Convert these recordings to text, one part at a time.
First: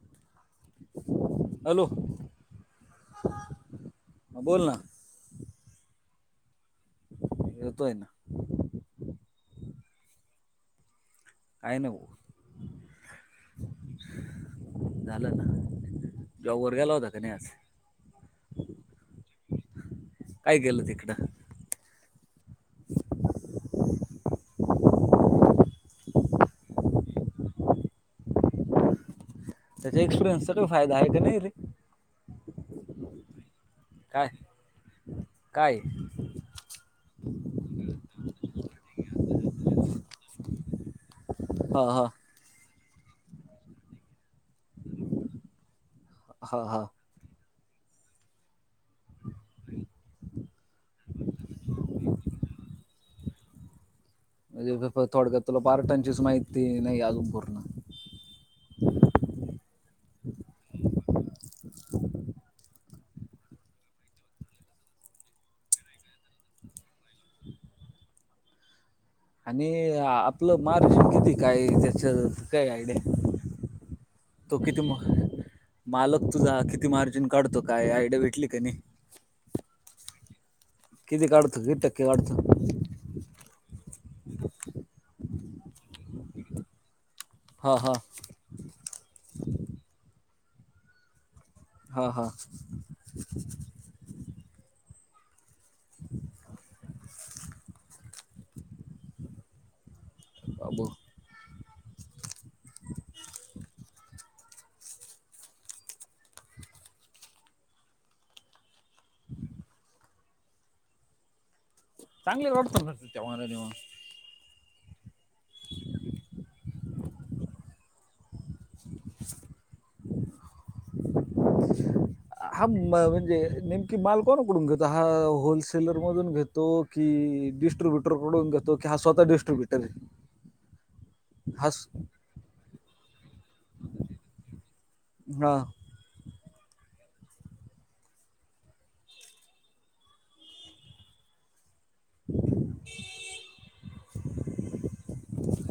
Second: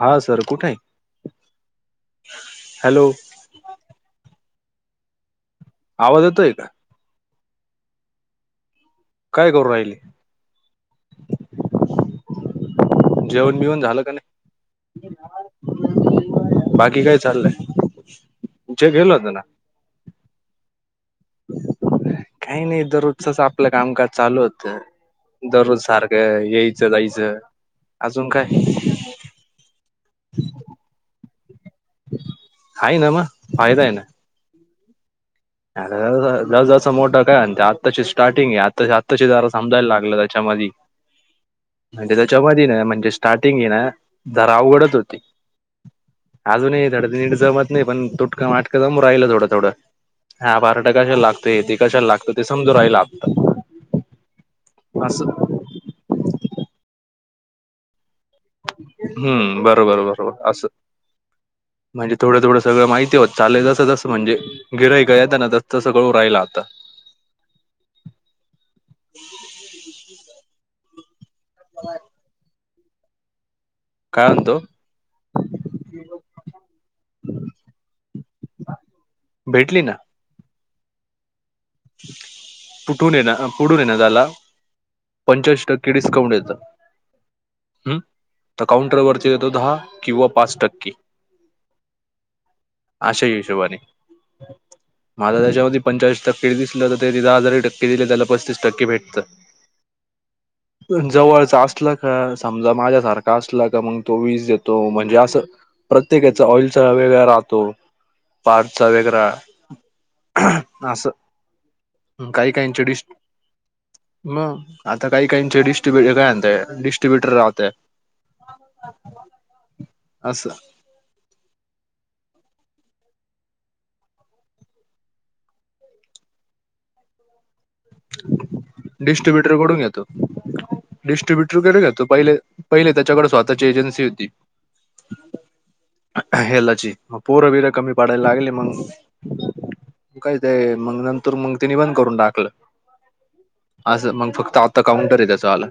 हा सर कुठय, hello hello. म बोल ना आवाज येतोय का येतोय ना काय करू राहिले आहे नऊ जेवण बिवण झालं का नाही झालं ना जर गेला बाकी होता काय का नाही आज चाललंय जे घेल होत ना काय गेलं तिकडं काही नाही दररोज तसं आपलं कामकाज चालू होत दररोज सारखं यायचं जायचं अजून काय त्याच्या एक्सपिरियन्सचा फायदा आहे का नाही रे आहे ना मग काय जात जास्त मोठं काय आत्ताची स्टार्टिंग आहे आत्ता आत्ताची जराा समजायला लागलं त्याच्यामध्ये [inaudible] हा हा जमधनं म्हणजे स्टार्टिंग ये नां धर उघडत होती हा हा अजूनही थडंीड जमत नाही पण तुटकं वाटकं जमून राहिलं थोडं थोडं हा बारा टाकाशला लागतं एकाशाला लागतं ते समजू रायला लागत म्हणजे थोडं तुला पार्टांचीच माहिती नाही अजमपूर्ण हम्म बरोबर बरोबर असं म्हणजे थोडं थोंगळ माहिती होत चालसं तस म्हणजे गिरय गत ना त्यास्तं सगळं उ राहिला आता ह आणि आपलं मार्ष्ट किती काय मला काययड काय तो म्हणतो किती मालक तुझा किती मार्जिन काढतो काय आयडिया भेटली का नाही भेटली ना किती काढतं किती टक्के काढतं ये पुढून ये ना त्याला पंचवीस टक्के डिस्काउंट येतं हा हा हम्म तर काउंटर वरती येतो दहा किंवा पाच टक्के ह हा अशा हिशोबाने मला त्याच्यामध्ये पंचेचाळीस टक्के दिसलं तर ते हजार टक्के दिले त्याला पस्तीस टक्के भेटत बाबू जवळच असल का समजा माझ्या सारखं असल का मग तो वीस देतो तो म्हणजे असं प्रत्येकाचा ऑइलचा वेगळा राहतो पारचा वेगळा असं चांगले काही रोड काहींचे डिश मग आता काही काहीचे डिस्ट्रीब्युट काय आणत डिस्ट्रीब्युटर राहतय अस हा म्हणजे नेमकी माल कोणकडून घेतो हा होलसेलर मधून घेतो की ड िटब्यटरडूनेतो कीा स्वत डिट्रीब्यटर डिस्ट्र्रीब्युटर केल घेतो पहिले पहिले त्याच्याकडे स्वतःची एजन्सी होती हा हेलाची मग पोर बीर कमी पाडायला लागली मग म काहीच आहे मग नंतर मग तिने बंद करून टाकलं असं मग फक्त आत्ता काउंटर आहे त्याचा आला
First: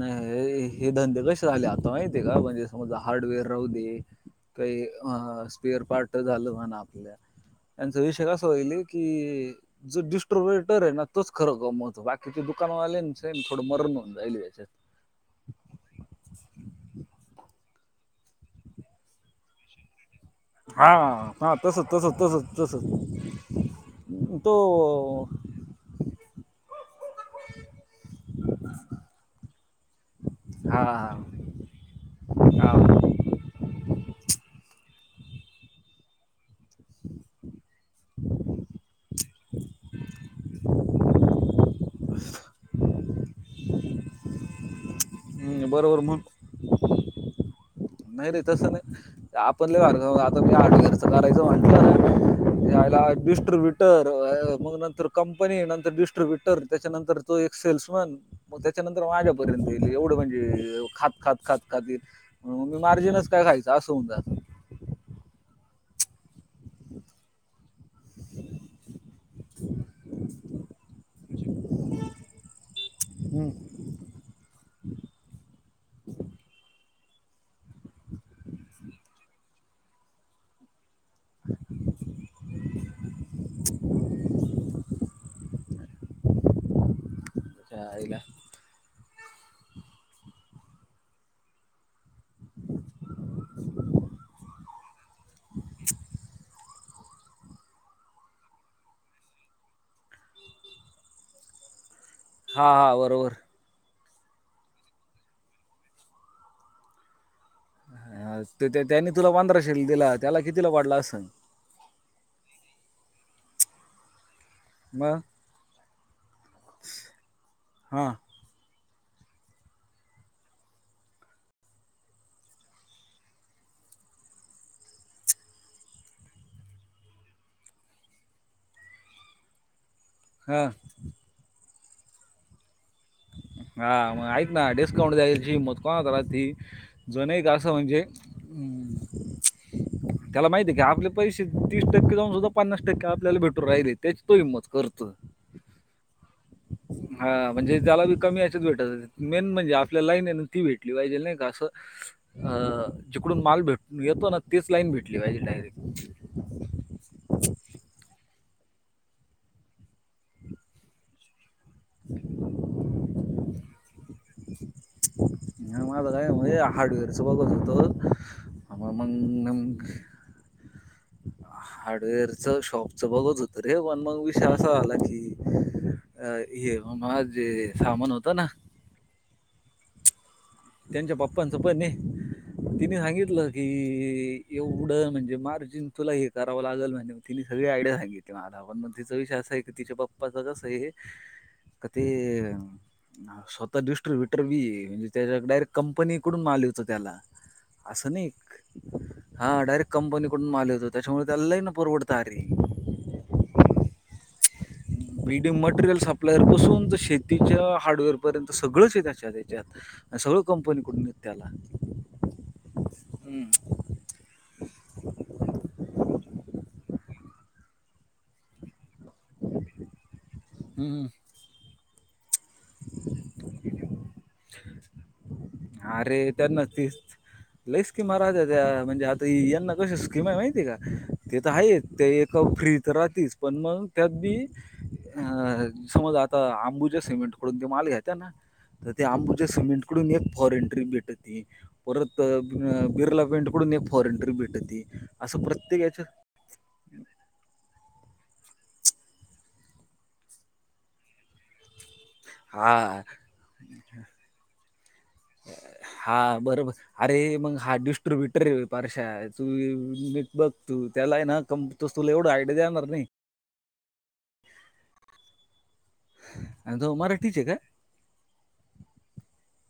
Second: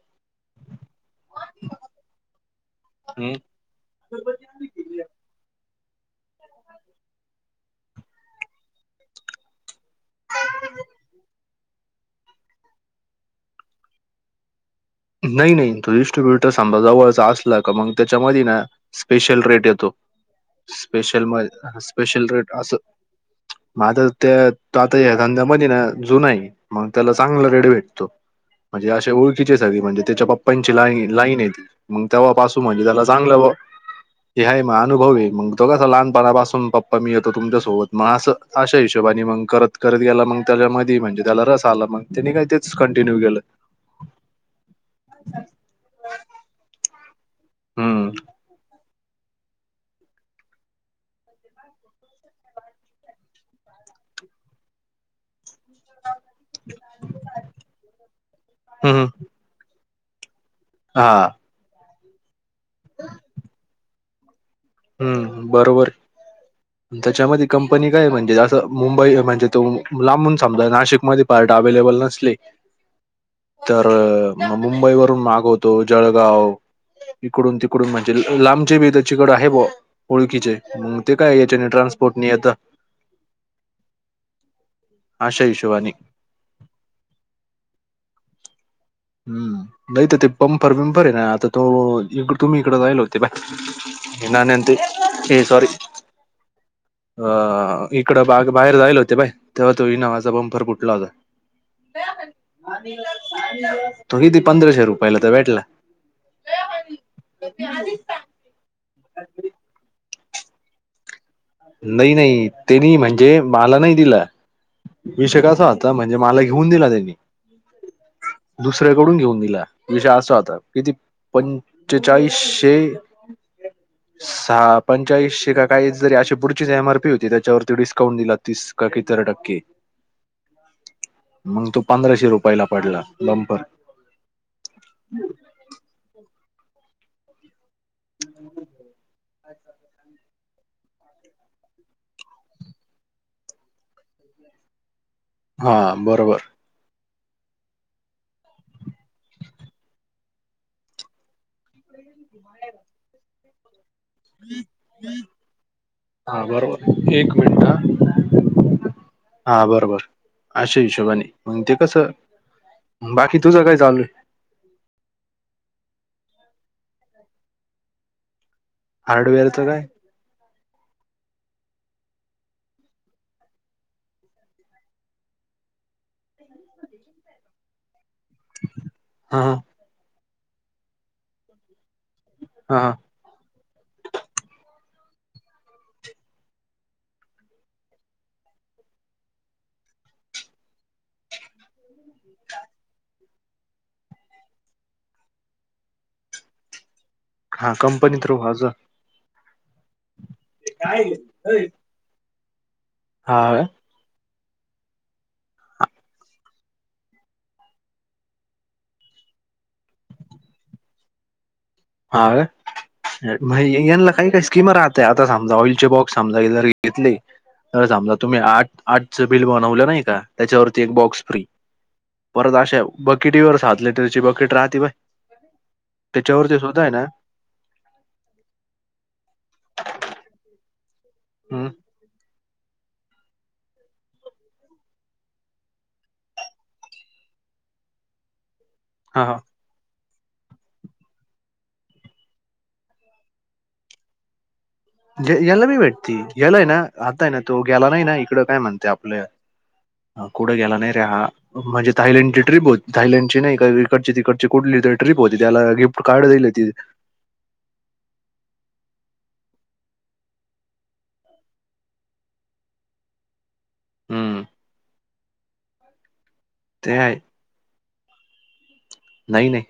नाही हे धंदे कसे झाले आता माहिती आहे का म्हणजे समजा हार्डवेअर राहू दे काही अ स्पिअर पार्ट झालं म्हणा आपल्या त्यांचा विषय कसा होईल की जो डिस्ट्रोबेटर आहे ना तच खरं कमावतो बाकीचे दुकानवाले आहे ना थोडं मरण याच्या नाही नाही तो डिस्ट्र्रीब्युटर समजा जवळचा असला का मग त्याच्यामध्ये ना स्पेशल रेट येतो हा स्पेशल म हा तसंच तसंच स्पेशल रेट तसंच असं तसंच माझ त्या तो आता या धंद्यामध्ये ना जुना आहे मग त्याला चांगला रेड भेटतो म्हणजे असे ओळखीचे म्हणजे त्याच्या पप्पांची ला हा लाईन आहे ती मग तेव्हापासून हा म्हणजे त्याला चांगलं हे ह मग अनुभवी मग तो कासा लहानपणापासून पप्पा मी येतो तुमच्यासोबत मग असं अशा हिशोबाने मग करत करत गेला मग त्याच्या मध्ये म्हणजे त्याला रस आला मग त्यांनी काय तेच कंटिन्यू केलं हम् बरोबर मग हम्म नाही रे तस नाही आपण ल आता मी आठ घरचं करायचं म्हटलंला मग नंतर कंपनी नंतर ट्रविटर त्याच्यानंतर तो एक सेल्समॅन मग हम्म त्याच्यानंतर माझ्यापर्यंत येईल एवढं म्हणजे हा खात खात खात खाती मी मार्जिनच काय खायचं असं हो जाात हम्म बरोबर त्याच्यामध्ये कंपनी काय म्हणजे जं मुंबई म्हणजे तो लांबून समजा नाशिकमध्ये पार्ट अवेलेबल नसले हम्म. तर म मुंबई वरून मागवत तो जळगाव इकडून तिकडून म्हणजे लांबचे बी त्याच्याकडे आहे ओळखीचे आहे मग ते काय याच्याने ट्रान्सपोर्टनि येतात आशा हिशोबानी [unintelligible] हम्म नाही तर ते पंपर विंफर आहे ना आता तो इक तुम्ही इकडं जायला होते बाय. हे ना नांती हे सॉारी [inaudible] अ इकडं बाग बाहेर जायला होते बाई तेव्हा तो इनामाचा बंफर फुटला होता. हा हा बरोबर तो किती पंधराशे रुपयाला तर भेटला. ते आधी हां त्या त्यानी तुला पांधराशे दिला, त्याला कितीला वाडला असंल? नाही नाही त्यांनी म्हणजे मला नाही दिलं. मग विषय कसा होता म्हणजे मला घेऊन दिला त्यांनी. हा दुसऱ्याकडून घेऊन दिला विषय असा होता की ती पंचेचाळीसशे सहा पंचाळीसशे का काही जरी अशे पुढचीच एमआरपी होती त्याच्यावरती डिस्काउंट दिला तीस का कितीतरी टक्के. हां. मग तो पंधराशे रुपयाला पडला बंपर हा मग आहेत ना डिस्काउंट द्यायची मग कोणा कला ती जण एक ग असं म्हणजे अम् त्याला माहिती आहे की आपले पैसे तीस टक्के जाऊन सुद्धा पन्नास टक्के आपल्याला भेटून राहिले त्याची तो हिंमत करत हां बरोबर. हां म्हणजे. त्याला बी कमी याच्यात भेटत मेन म्हणजे आपल्या लाईन आहे ना ती भेटली पाहिजे नाही का असं अ जिकडून माल भेट येतो ना तेच लाईन भेटली पाहिजे डायरेक्ट. हा बरोबर एक मिनिट हां, हां बरोबर अशे हिशोबाने. मंग ते कसं बाकी तुझं काय चालूये? माझ काय हे हार्डवेअर च बघत होतो. मंग हार्डवेअरचं काय नग [inaudible] हार्डवेअर च शॉपचं बघत होतं रे पण मग विषय असा झाला की अ हे जे सामान होतं ना हां हां. त्यांच्या पप्पांचं पण आहे हा हा तिने सांगितलं. कि एवढं म्हणजे मार्जिन तुला हे करावं लागल म्हणजे तिने सगळी आयडिया सांगितली. किंवा आता आपण म तिचा विषय असा आहे की तिच्या पप्पाच कसं आहे. क ते स्वतः दष्टर भीटर बी हे म्हणजे त्याच्याकड डायरेक्ट कंपनीकडून माल येतो त्याला हा असं कंपनी नाही थ्रू हा जा. हां डायरेक्ट कंपनीकडून माल येतो त्याच्यामुळे त्याला लई ना परवडत अरे हां. [inaudible] बीडी मटेरियल सप्लायर पासून तर शेतीच्या हार्डवेअर पर्यंत सगळंच है त्याच्यात याच्यात सगळं कंपनीकडून येतं त्याला. हां हम्म. येनला काही काही स्कीमा राहतात. ते आता समजा ऑइलचे बॉक्स समजा जर घेतले तर समजा तुम्ही आठ आठच बिल बनवलं नाही का त्याच्यावरती एक बॉक्स फ्री परत अशा बकेटीवर सात लिटरची बकेट राहते बघ त्याच्यावरती सुद्धा आहे ना लई स्कीमा राहतीत्या म्हणजे आता यांना कशी स्कीम आहे माहितीय का ते तर हम्म आहे ते क फ्री त राहतीच पण मग त्यात बी अ समज आता अंबुजा सिमेंट कडून ते माल घ्यायचा ना तर ते हा हा अंबुजा सिमेंट कडून एक फॉरेन ट्रीप भेटती परत बिर्ला पेंटकडून एक फॉरेन ट्रीप भेटती असं याला बी प्रत्येक याच्या भेटती यालाय ना आता हाय ना तो गेला नाही ना इकडं काय म्हणतोय आपलं कुठे गेला नाही रे हा म्हणजे थायलंडची ट्रीप हो हां. थयलंडची नाही का इकडची तिकडची कुठली तर ट्रिप होती त्याला गिफ्ट कार्ड हां, दिलीती बरोबर. अरे मग हा डिस्ट्र्रीब्युटर आहे पारशा तूी बघ तू त्याला ना कं तस तुला एवढ आयडिया देणार नाही. हम्म, मराठीच आहे काय? नाही, नाही.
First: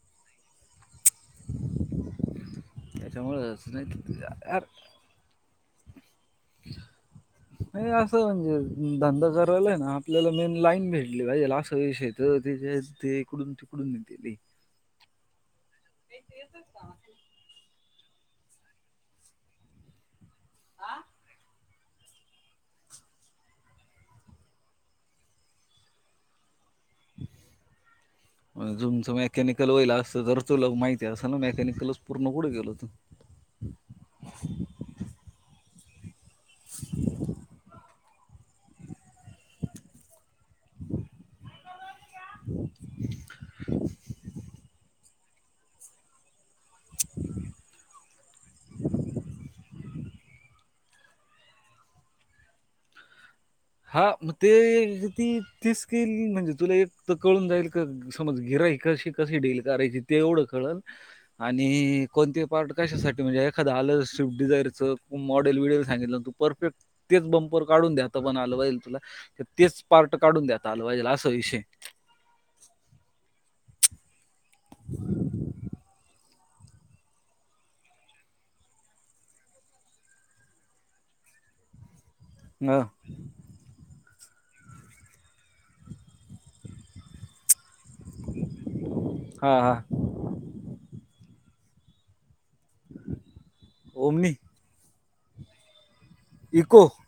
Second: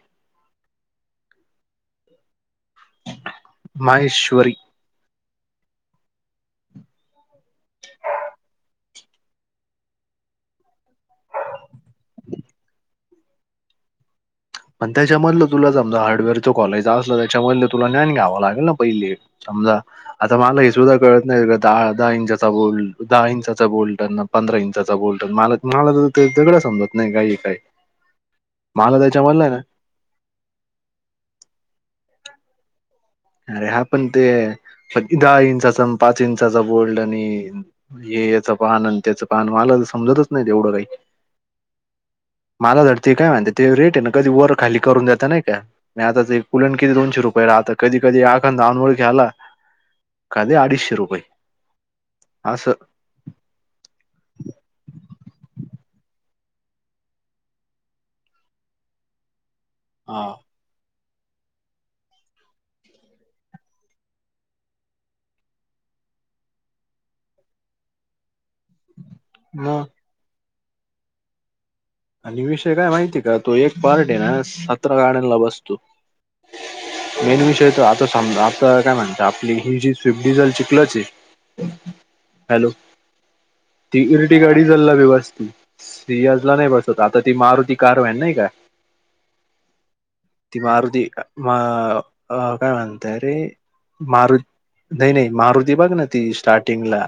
त्याच्यामुळे नाही. हम्. [unintelligible] नाही असं म्हणजे धंदा करायला आहे ना आपल्याला मेन लाईन भेटली पाहिजे असं विषय तर ते इकडून तिकडून दिली. पण त्याच्यामधलं तुला समजा हार्डवेअरच कॉलेज असलं त्याच्यामधलं तुला ज्ञान घ्यावं लागेल ना पहिले समजा आता मला हे सुद्धा कळत नाही. दहा, दहा इंचा बोलट दहा इंचा बोलट ना पंधरा इंचा बोलट मला मला तर दगळं समजात नाही काई काही मला. झूमचं त्याच्यामधलं आहे मेकॅनिकल ना वईल असं तुला माहिती असेल ना मेकॅनिकलच पूर्ण कठे गेलो तू अरे हा पण ते दहा इंचाचा पाच इंचाचा बोल्ड आणि हे याच पाहन त्याचं पाहन मला तर समजतच नाही तेवढं काही. मला तर ते काय म्हणते ते रेट आहे ना कधी वर खाली करून देतता नाही का? मी आता ते पुलण किती दोनशे रुपये राहता कधी कधी एखांदा अनोळखी आला. काधी अडीचशे रुपये असं हा मग ते ती तेच केल म्हणजे तुला एक तर कळून जाईल का समज गिऱ्हाईकाशी कशी डील करायची ते हा एवढं कळल. आणि कोणते पार्ट कशासाठी म्हणजे एखादं आलं स्विफ्ट डिझायरचं मॉडेल विडेल सांगितलं तु. परफेक्ट तेच बंपर काढून द्या. पण आलवाईल तुला तर तेच मग पार्ट काढून द्या आलवाईल असा विषय. आणि विषय काय माहिती का तो एक पार्ट आहे ना सतरा गाड्यांला बसतो. मेन विषय तर आता आता काय म्हणत आपली ही जी स्विफ्ट डिझेलची ची. हम्. हॅलो हां, तीरटी गाडी चालला बवस्ती सियाला. आता ती मारुती कार आहे नाही का. हां, हां. ती मारुती काय म्हणते रे ओमनी, मारुती. नाही नाही मारुती बघ ना ती इको स्टार्टिंगला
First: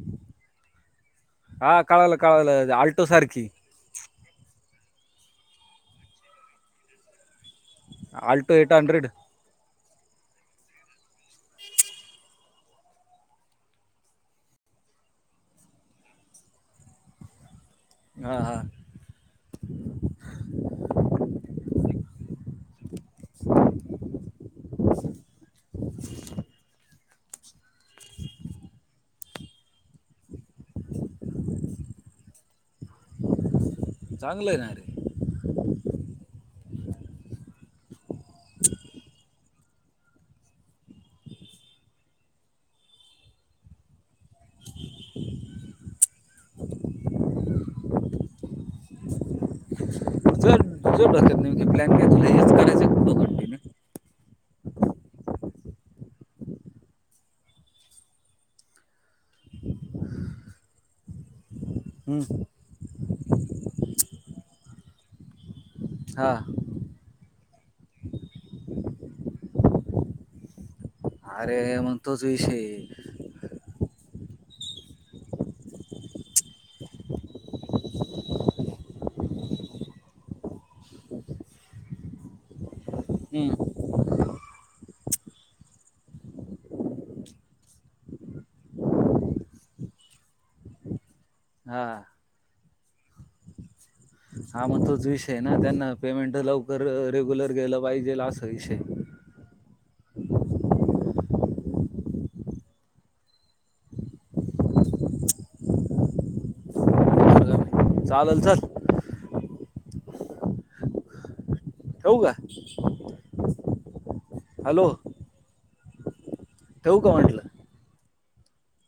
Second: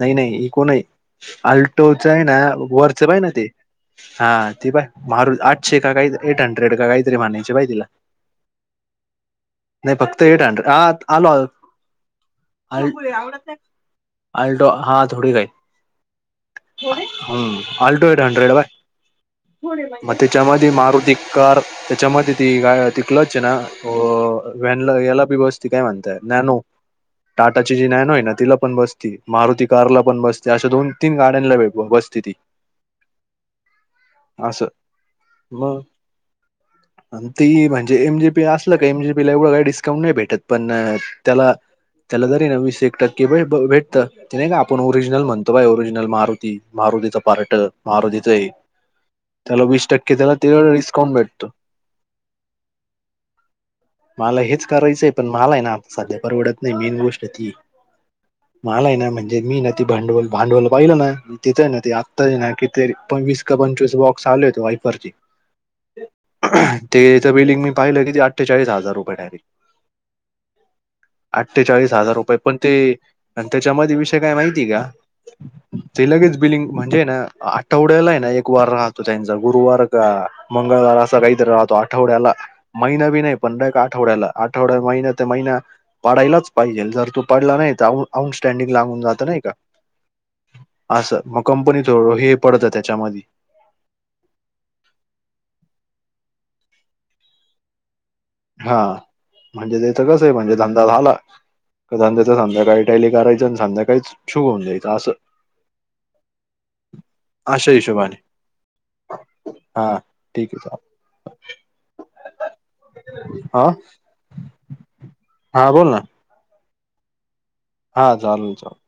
नाही नाही इकूय. हां, अल्टोचं कळालं, आहे ना कळालं वरचं आहे ना ते. अल्टोसारखी. हा ते बा मारू आठशे काही एट हंड्रेड काहीतरी म्हणायचे बाय ते. Alto eight hundred. नाही फक्त एट हंड्रेड आ आलो. आल्टो हा थोडी काही. हमम आल्टो एट हां, हंड्रेड हां. बाय. मग त्याच्यामध्ये मारुती कार. त्याच्यामध्ये ती गा तिकलच आहे ना व्हॅनला याला पी बस ती काय म्हणताय नॅनो. टाटाची जी नॅनो आहे ना तिला पण बसती. मारुती कारला पण बसते अशा दोन तीन गाड्यांना बसते ती. चांगलं आहे असं ना रे. मग आणि ती म्हणजे एम जी. असलं का म्हजेला एवढ का. नाही भेटत पण त्याला त्याला जरी एकशे एक टक्केे भेटत. ते नाही का आपण ओरिजनल म्हणतो ओरिजिनल मारुती मारतीच पार्ट मारुती. त्याला वीस टक्के. त्याला ते जर जर डिस्काउंट भेटतो बकत प्लॅन हेच करायचं खूप बघ. मला हेच करायचंय पण मला आहे ना आता सध्या परवडत नाही मेन गोष्ट ती. मला आहे ना म्हणजे मी ना ते भांडवल भांडवल पाहिलं ना. तिथं ना हं, आत्ता नाही कि ते पं ववीस का पंचवीस बॉक्स आले होते वायफरची हा तेचं बिडिंग मी पाहिलं की अठ्ठेचाळीस हजार रुपये ठाली अरे अठ्ठेचाळीस मग हजार तोच रुपये विषय पण ते आहे. आणि त्याच्यामध्ये विषय काय माहिती का ते लगेच बिलिंग म्हणजे ना आठवड्याला आहे ना एक वार राहतो त्यांचा गुरुवार का मंगळवार असं काहीतरी राहतो आठवड्याला महिना बी नाही हं. पंधराय का आठवड्याला आठवड्या महिना ते महिना पडायलाच पाहिजे जर तू पडला नाही तर आउन स्टँडिंग लागून जात नाही का आस मग कंपनीत हां. हे पडत त्याच्यामध्ये हा मग तोच विषय ना त्यांना पेमेंट लवकर रेग्युलर गेलं पाहिजे अस हा म्हणजे त्याच कस आहे म्हणजे धंदा झाला त्याधंद्याचं संध्याकाळी त्याली टॅली करायचं आणि संध्याकाळीच छू होऊन जायचं असं बरोबर अशा आहे. हिशोबानी चालेल चल हा ठीक आहे. होऊ का हॅलो. हां बोल ना चऊ कावटला हा चाल चाल